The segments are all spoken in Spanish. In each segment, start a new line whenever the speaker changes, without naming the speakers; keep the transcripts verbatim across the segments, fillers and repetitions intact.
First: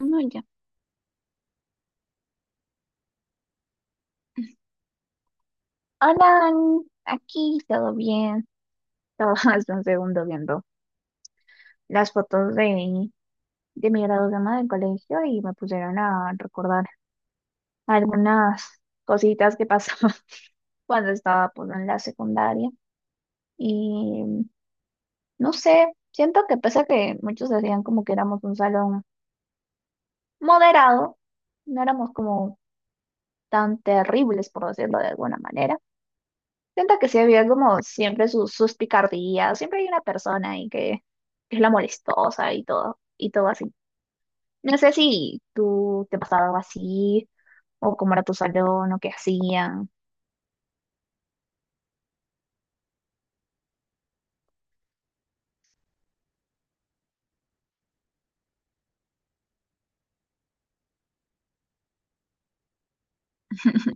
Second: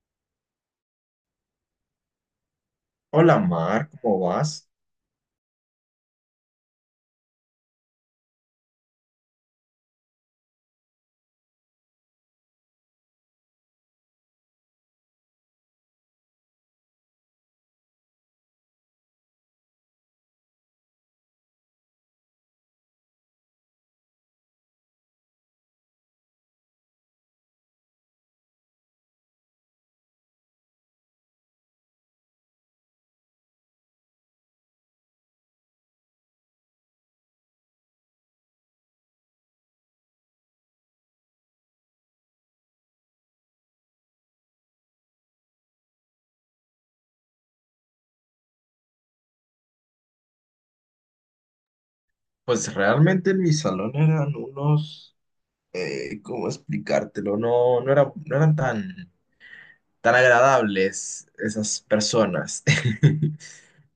No, ya.
Hola Mar, ¿cómo vas?
Hola, Dani. Aquí todo bien. Estaba hace un segundo viendo las fotos de, de mi graduación del colegio y me pusieron a recordar algunas cositas que pasaban cuando estaba pues, en la secundaria. Y no sé, siento que pese a que muchos decían como que éramos un salón moderado, no éramos como tan terribles, por decirlo de alguna manera. Siento que sí había como siempre sus, sus picardías, siempre hay una persona ahí que, que es la molestosa y todo, y todo así. No sé si tú te pasaba algo así, o cómo era tu salón, o qué hacían.
Pues realmente en mi salón eran unos, eh, ¿cómo explicártelo? No, no era- no eran tan, tan agradables esas personas.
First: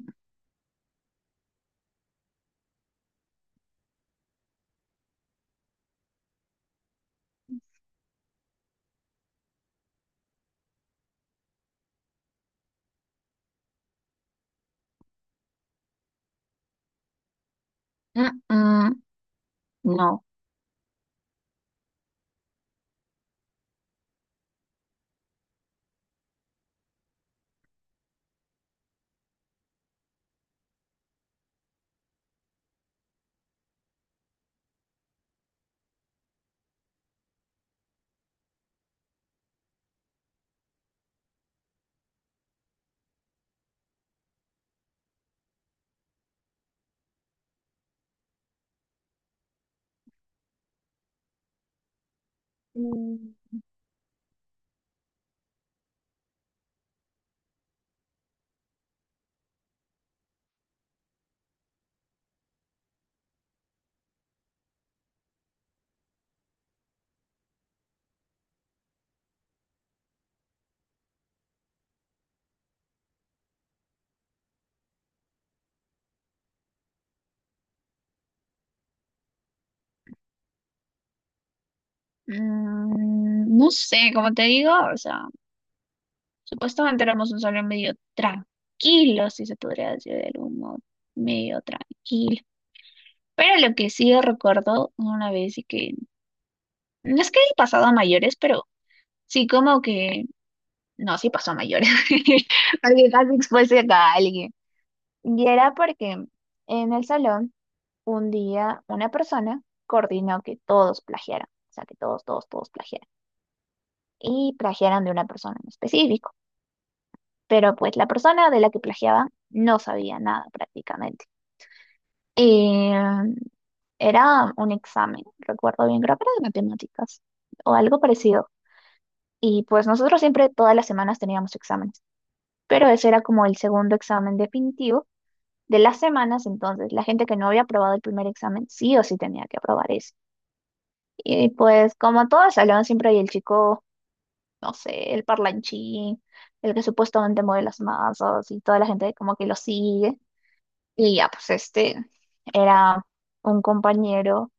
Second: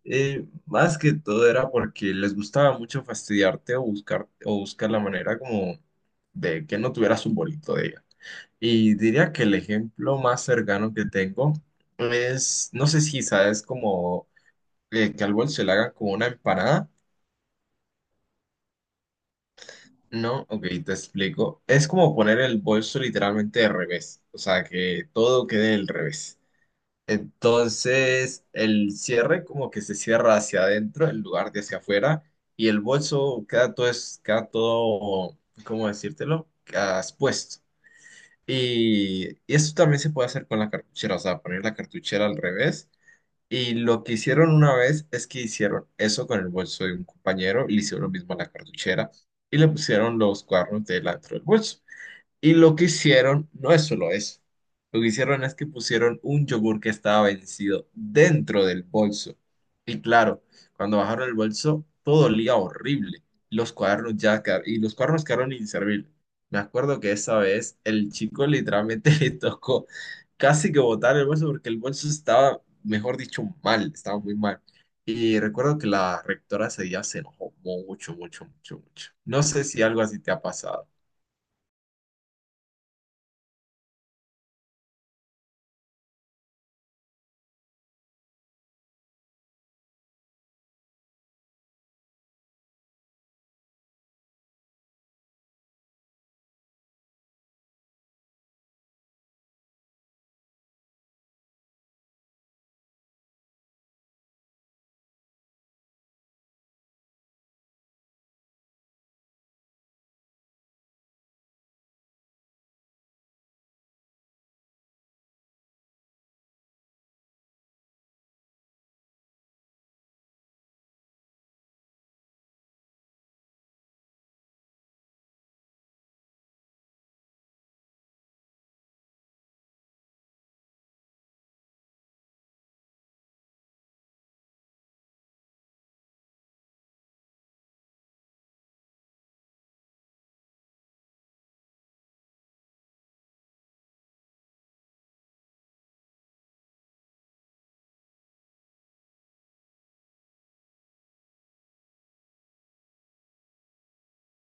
Eh, más que todo era porque les gustaba mucho fastidiarte o buscar, o buscar la manera como de que no tuvieras un bonito día. Y diría que el ejemplo más cercano que tengo es, no sé si sabes como eh, que al bolso se le haga como una empanada.
Mm, mm, no.
No, ok, te explico. Es como poner el bolso literalmente de revés, o sea, que todo quede del revés. Entonces, el cierre como que se cierra hacia adentro en lugar de hacia afuera y el bolso queda todo, es, queda todo, ¿cómo decírtelo? Queda expuesto. Y, y eso también se puede hacer con la cartuchera, o sea, poner la cartuchera al revés y lo que hicieron una vez es que hicieron eso con el bolso de un compañero, le hicieron lo mismo a la cartuchera y le pusieron los cuernos delante del bolso. Y lo que
Mm.
hicieron no es solo eso. Lo que hicieron es que pusieron un yogur que estaba vencido dentro del bolso. Y claro, cuando bajaron el bolso, todo olía horrible. Los cuadernos ya quedaron, y los cuadernos quedaron inservibles. Me acuerdo que esa vez el chico literalmente le tocó casi que botar el bolso porque el bolso estaba, mejor dicho, mal, estaba muy mal. Y recuerdo que la rectora ese día se enojó mucho, mucho, mucho, mucho. No sé si algo así te ha pasado.
Mm, no sé, como te digo, o sea, supuestamente éramos un salón medio tranquilo, si se podría decir de algún modo, medio tranquilo. Pero lo que sí recuerdo una vez y que, no es que he pasado a mayores, pero sí, como que, no, sí pasó a mayores, porque casi expuse a alguien. Y era porque en el salón, un día, una persona coordinó que todos plagiaran, o sea, que todos, todos, todos plagiaran, y plagiaran de una persona en específico. Pero pues la persona de la que plagiaban no sabía nada prácticamente. Y mm, era un examen, recuerdo bien, creo que era de matemáticas o algo parecido. Y pues nosotros siempre, todas las semanas teníamos exámenes, pero ese era como el segundo examen definitivo de las semanas, entonces la gente que no había aprobado el primer examen sí o sí tenía que aprobar ese. Y pues como todos hablaban siempre y el chico, no sé, el parlanchín, el que supuestamente mueve las masas y toda la gente como que lo sigue. Y ya, pues este era un compañero,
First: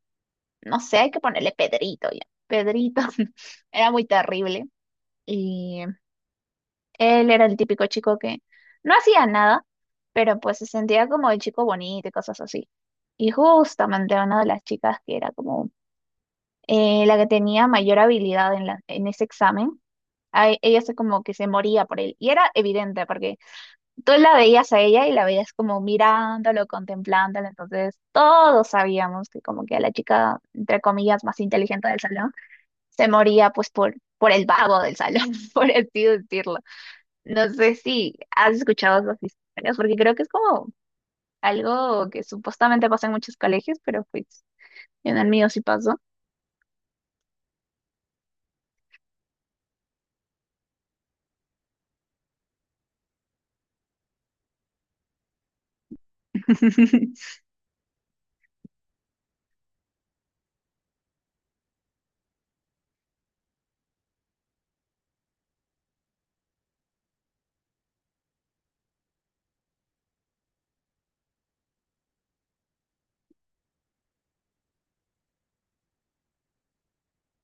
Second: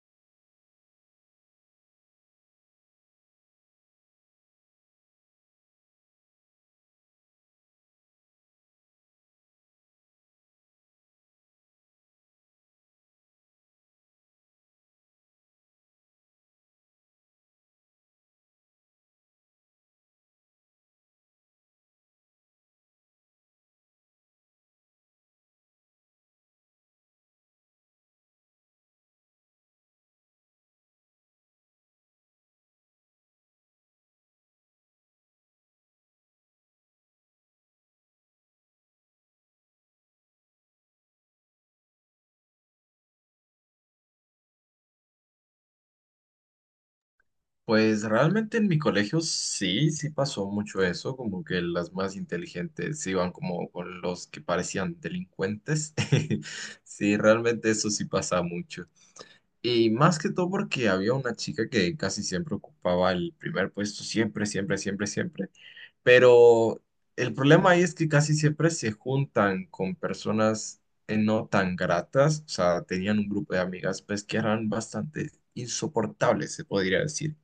no sé, hay que ponerle Pedrito ya. Pedrito era muy terrible y él era el típico chico que no hacía nada, pero pues se sentía como el chico bonito y cosas así. Y justamente una de las chicas que era como eh, la que tenía mayor habilidad en, la- en ese examen, a e- ella se como que se moría por él. Y era evidente porque tú la veías a ella y la veías como mirándolo, contemplándolo. Entonces todos sabíamos que como que a la chica, entre comillas, más inteligente del salón, se moría pues por, por el vago del salón, por así decirlo. No sé si has escuchado esas historias, porque creo que es como algo que supuestamente pasa en muchos colegios, pero pues en el mío sí pasó.
Pues realmente en mi colegio sí, sí pasó mucho eso, como que las más inteligentes se iban como con los que parecían delincuentes. Sí, realmente eso sí pasa mucho. Y más que todo porque había una chica que casi siempre ocupaba el primer puesto, siempre, siempre, siempre, siempre. Pero el problema ahí es que casi siempre se juntan con personas eh, no tan gratas, o sea, tenían un grupo de amigas pues que eran bastante insoportables, se podría decir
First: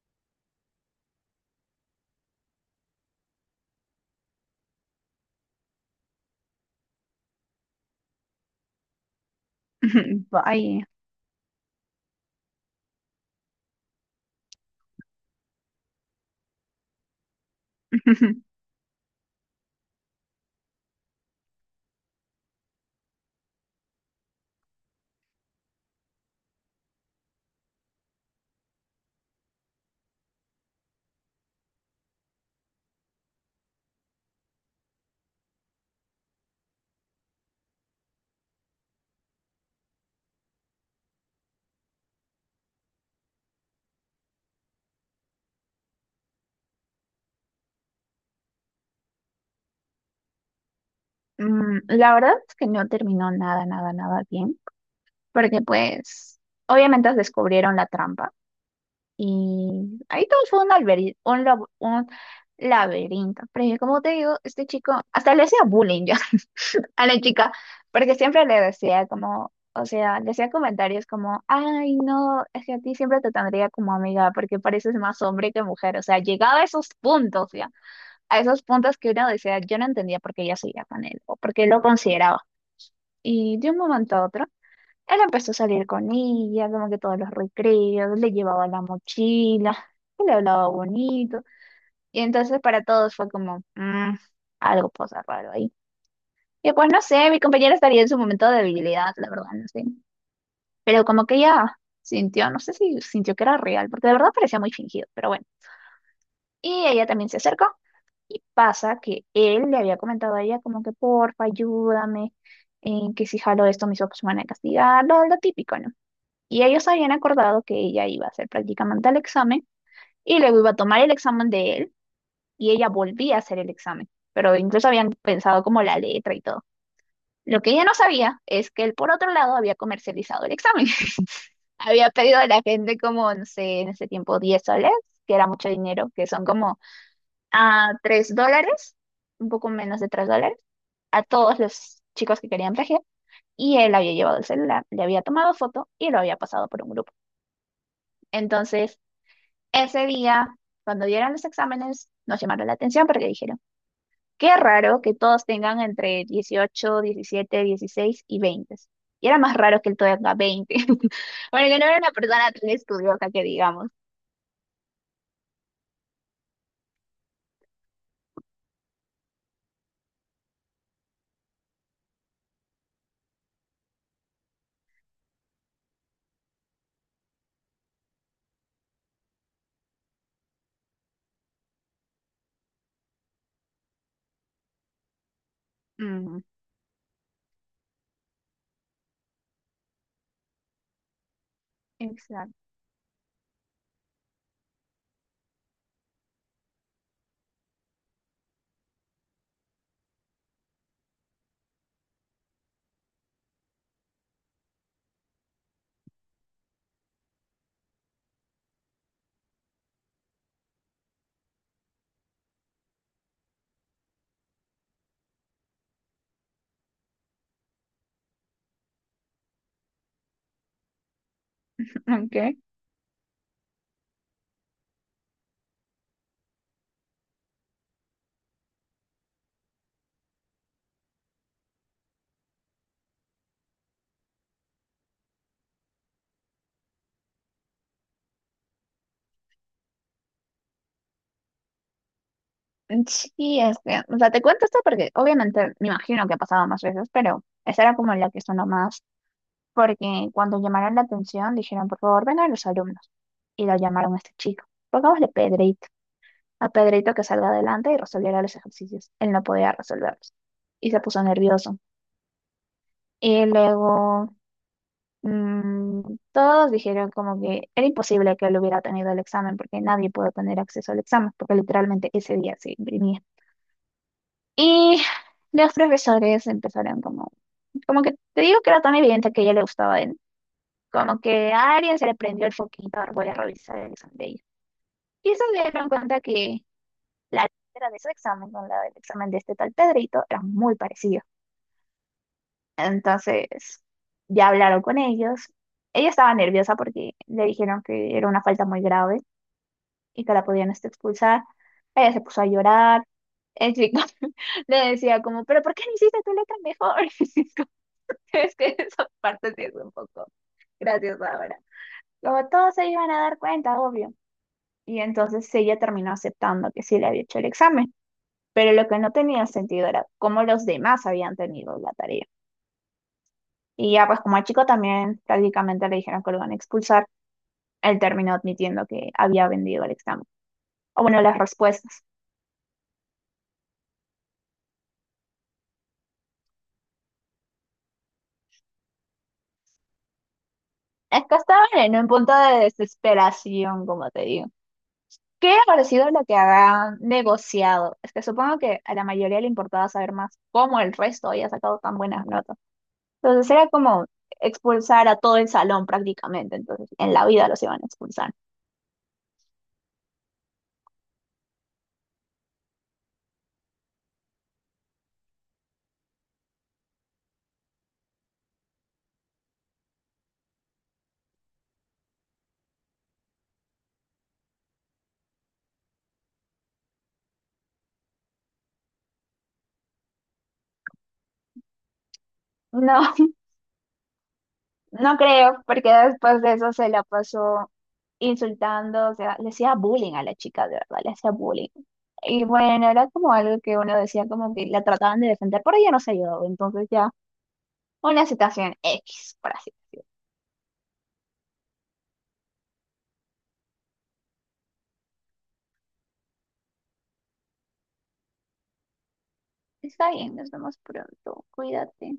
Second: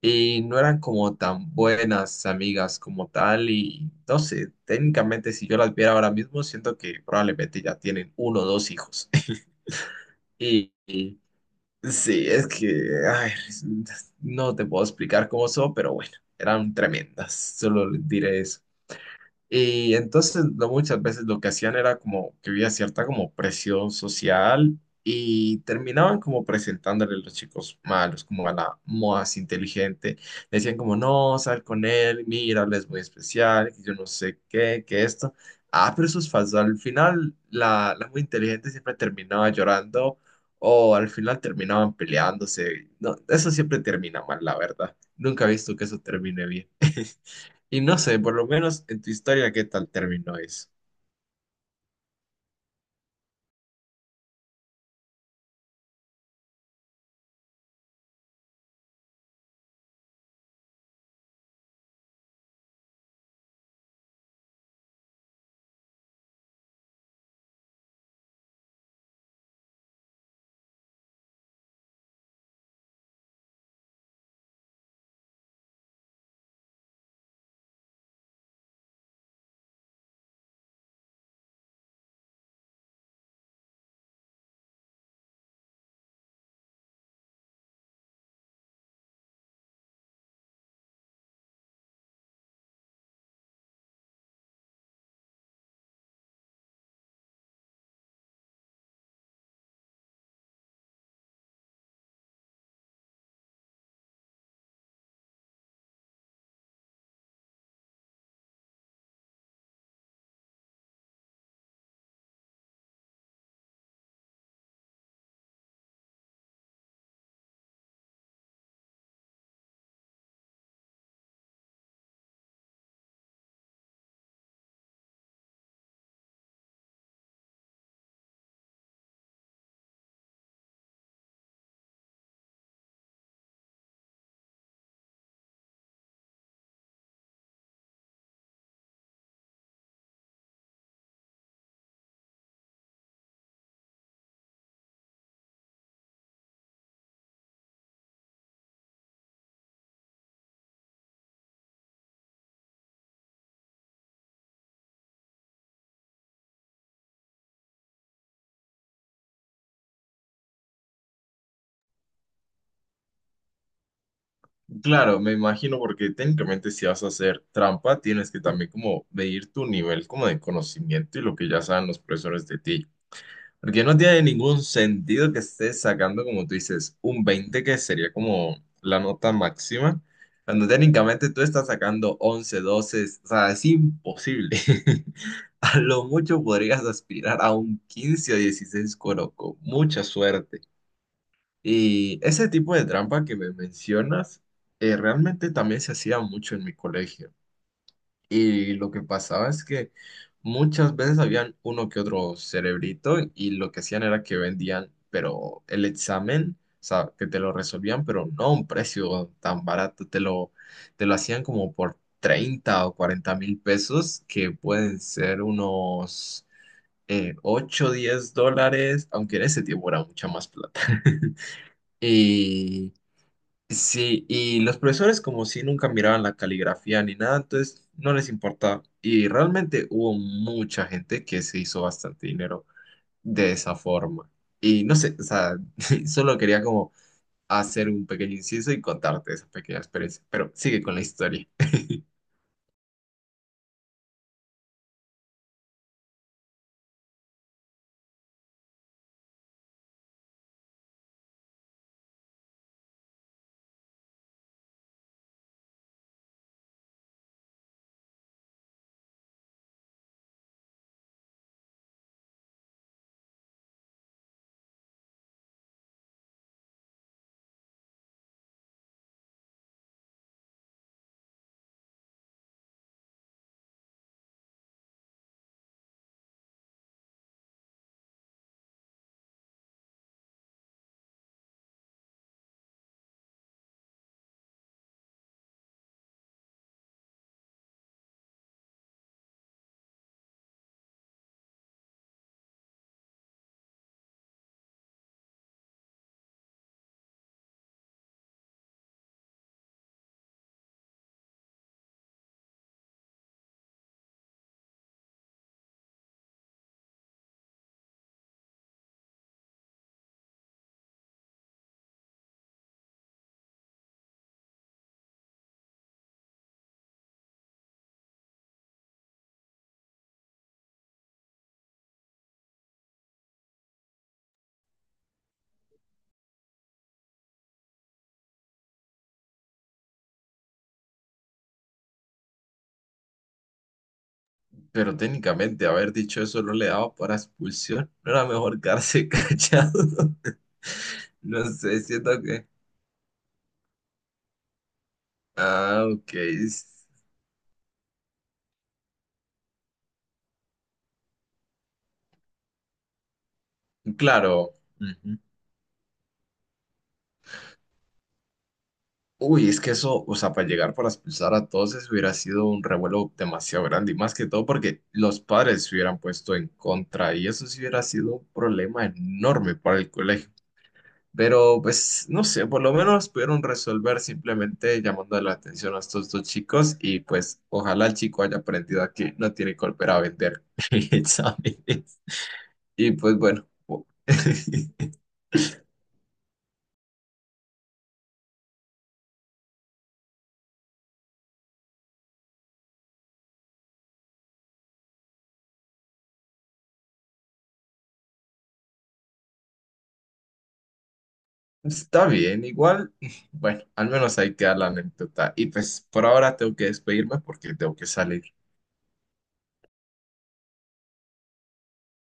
y no eran como tan buenas amigas como tal y no sé, técnicamente si yo las viera ahora mismo, siento que probablemente ya tienen uno o dos hijos. Y,
Vaya.
y sí, es que, ay, no te puedo explicar cómo son, pero bueno, eran tremendas, solo diré eso. Y entonces lo- muchas veces lo que hacían era como que había cierta como presión social y terminaban como presentándole a los chicos malos, como a la más inteligente. Decían como, no, sal con él, mira, él es muy especial, que yo no sé qué, que esto. Ah, pero eso es falso. Al final la, la muy inteligente siempre terminaba llorando o al final terminaban peleándose. No, eso siempre termina mal, la verdad. Nunca he visto que eso termine bien. Y no sé, por lo menos en tu historia, ¿qué tal terminó eso?
Mm, La verdad es que no terminó nada, nada, nada bien, porque pues obviamente descubrieron la trampa y ahí todo fue un, alberi- un, lab- un laberinto. Pero yo, como te digo, este chico hasta le hacía bullying ya a la chica, porque siempre le decía como, o sea, le hacía comentarios como, ay, no, es que a ti siempre te tendría como amiga, porque pareces más hombre que mujer, o sea, llegaba a esos puntos ya, a esos puntos que uno decía, yo no entendía por qué ella seguía con él, o por qué lo consideraba. Y de un momento a otro, él empezó a salir con ella, como que todos los recreos, le llevaba la mochila, y le hablaba bonito, y entonces para todos fue como, "Mm, algo pasa raro ahí", y pues no sé, mi compañera estaría en su momento de debilidad, la verdad, no sé. Pero como que ella sintió, no sé si sintió que era real, porque de verdad parecía muy fingido, pero bueno. Y ella también se acercó y pasa que él le había comentado a ella como que porfa, ayúdame, eh, que si jalo esto mis papás me van a castigar, lo, lo típico, ¿no? Y ellos habían acordado que ella iba a hacer prácticamente el examen y luego iba a tomar el examen de él y ella volvía a hacer el examen. Pero incluso habían pensado como la letra y todo. Lo que ella no sabía es que él, por otro lado, había comercializado el examen. Había pedido a la gente como, no sé, en ese tiempo diez soles, que era mucho dinero, que son como a tres dólares, un poco menos de tres dólares, a todos los chicos que querían plagiar. Y él había llevado el celular, le había tomado foto y lo había pasado por un grupo. Entonces, ese día, cuando dieron los exámenes, nos llamaron la atención porque dijeron, qué raro que todos tengan entre dieciocho, diecisiete, dieciséis y veinte. Y era más raro que él todavía tenga veinte. Porque no era una persona tan estudiosa que digamos.
Claro, me imagino porque técnicamente si vas a hacer trampa, tienes que también como medir tu nivel como de conocimiento y lo que ya saben los profesores de ti. Porque no tiene ningún sentido que estés sacando, como tú dices, un veinte, que sería como la nota máxima, cuando técnicamente tú estás sacando once, doce, o sea, es imposible. A lo
Mm,
mucho podrías aspirar a un quince o dieciséis coro con mucha suerte. Y ese
exacto.
tipo de trampa que me mencionas, eh, realmente también se hacía mucho en mi colegio. Y lo que pasaba es que muchas veces habían uno que otro cerebrito y lo que hacían era que vendían, pero el examen, o sea, que te lo resolvían, pero no a un precio tan barato, te lo, te lo hacían como por treinta o cuarenta mil pesos, que pueden ser unos eh, ocho o diez dólares, aunque en ese tiempo era mucha más plata.
Okay.
Y Sí, y los profesores como si nunca miraban la caligrafía ni nada, entonces no les importaba. Y realmente hubo mucha gente que se hizo bastante dinero de esa forma. Y no sé, o sea, solo quería como hacer un pequeño inciso y contarte esa pequeña experiencia, pero sigue con la historia.
Sí, es que, o sea, te cuento esto porque obviamente me imagino que ha pasado más veces, pero esa era como la que sonó más porque cuando llamaron la atención dijeron, por favor, vengan los alumnos. Y lo llamaron a este chico. Pongámosle Pedrito, a Pedrito que salga adelante y resolviera los ejercicios. Él no podía resolverlos y se puso nervioso. Y luego mm, todos dijeron como que era imposible que él hubiera tenido el examen porque nadie pudo tener acceso al examen porque literalmente ese día se imprimía. Y los profesores empezaron como, como que te digo que era tan evidente que a ella le gustaba. Como que a alguien se le prendió el foquito, ahora voy a revisar el examen de ella. Y eso, se dieron cuenta que la letra de su examen con la del examen de este tal Pedrito era muy parecida. Entonces, ya hablaron con ellos. Ella estaba nerviosa porque le dijeron que era una falta muy grave y que la podían este, expulsar. Ella se puso a llorar. El chico le decía como, pero ¿por qué no hiciste tu letra mejor? Como, es que esa parte sí es un poco graciosa ahora. Como todos se iban a dar cuenta, obvio. Y entonces ella terminó aceptando que sí le había hecho el examen, pero lo que no tenía sentido era cómo los demás habían tenido la tarea. Y ya pues como al chico también prácticamente le dijeron que lo iban a expulsar, él terminó admitiendo que había vendido el examen. O bueno, las respuestas.
Pero técnicamente haber dicho eso no le daba para expulsión, no era mejor quedarse callado.
Es que
No
estaban
sé,
en un
siento
punto
que...
de desesperación, como te digo. ¿Qué habrá
Ah,
sido
ok.
lo que
s-
habrán negociado? Es que supongo que a la mayoría le importaba saber más cómo el resto había sacado tan buenas notas. Entonces era como
Claro.
expulsar a todo el salón prácticamente. Entonces en la vida los iban a expulsar.
Uy, es que eso, o sea, para llegar para expulsar a todos eso hubiera sido un revuelo demasiado grande y más que todo porque los padres se hubieran puesto en contra y eso sí hubiera sido un problema enorme para el colegio. Pero pues, no sé, por lo menos pudieron resolver simplemente llamando la atención a estos dos chicos y pues ojalá el chico haya aprendido a que no tiene que volver a vender exámenes. Y
No,
pues bueno. po-
no creo, porque después de eso se la pasó insultando, o sea, le hacía bullying a la chica, de verdad, le hacía bullying. Y bueno, era como algo que uno decía como que la trataban de defender, pero ella no se ayudó, entonces ya una situación X, por así decirlo.
Está bien, igual, bueno, al menos ahí queda la anécdota. Y pues por ahora tengo que despedirme porque tengo que salir.
Está bien, nos vemos pronto. Cuídate.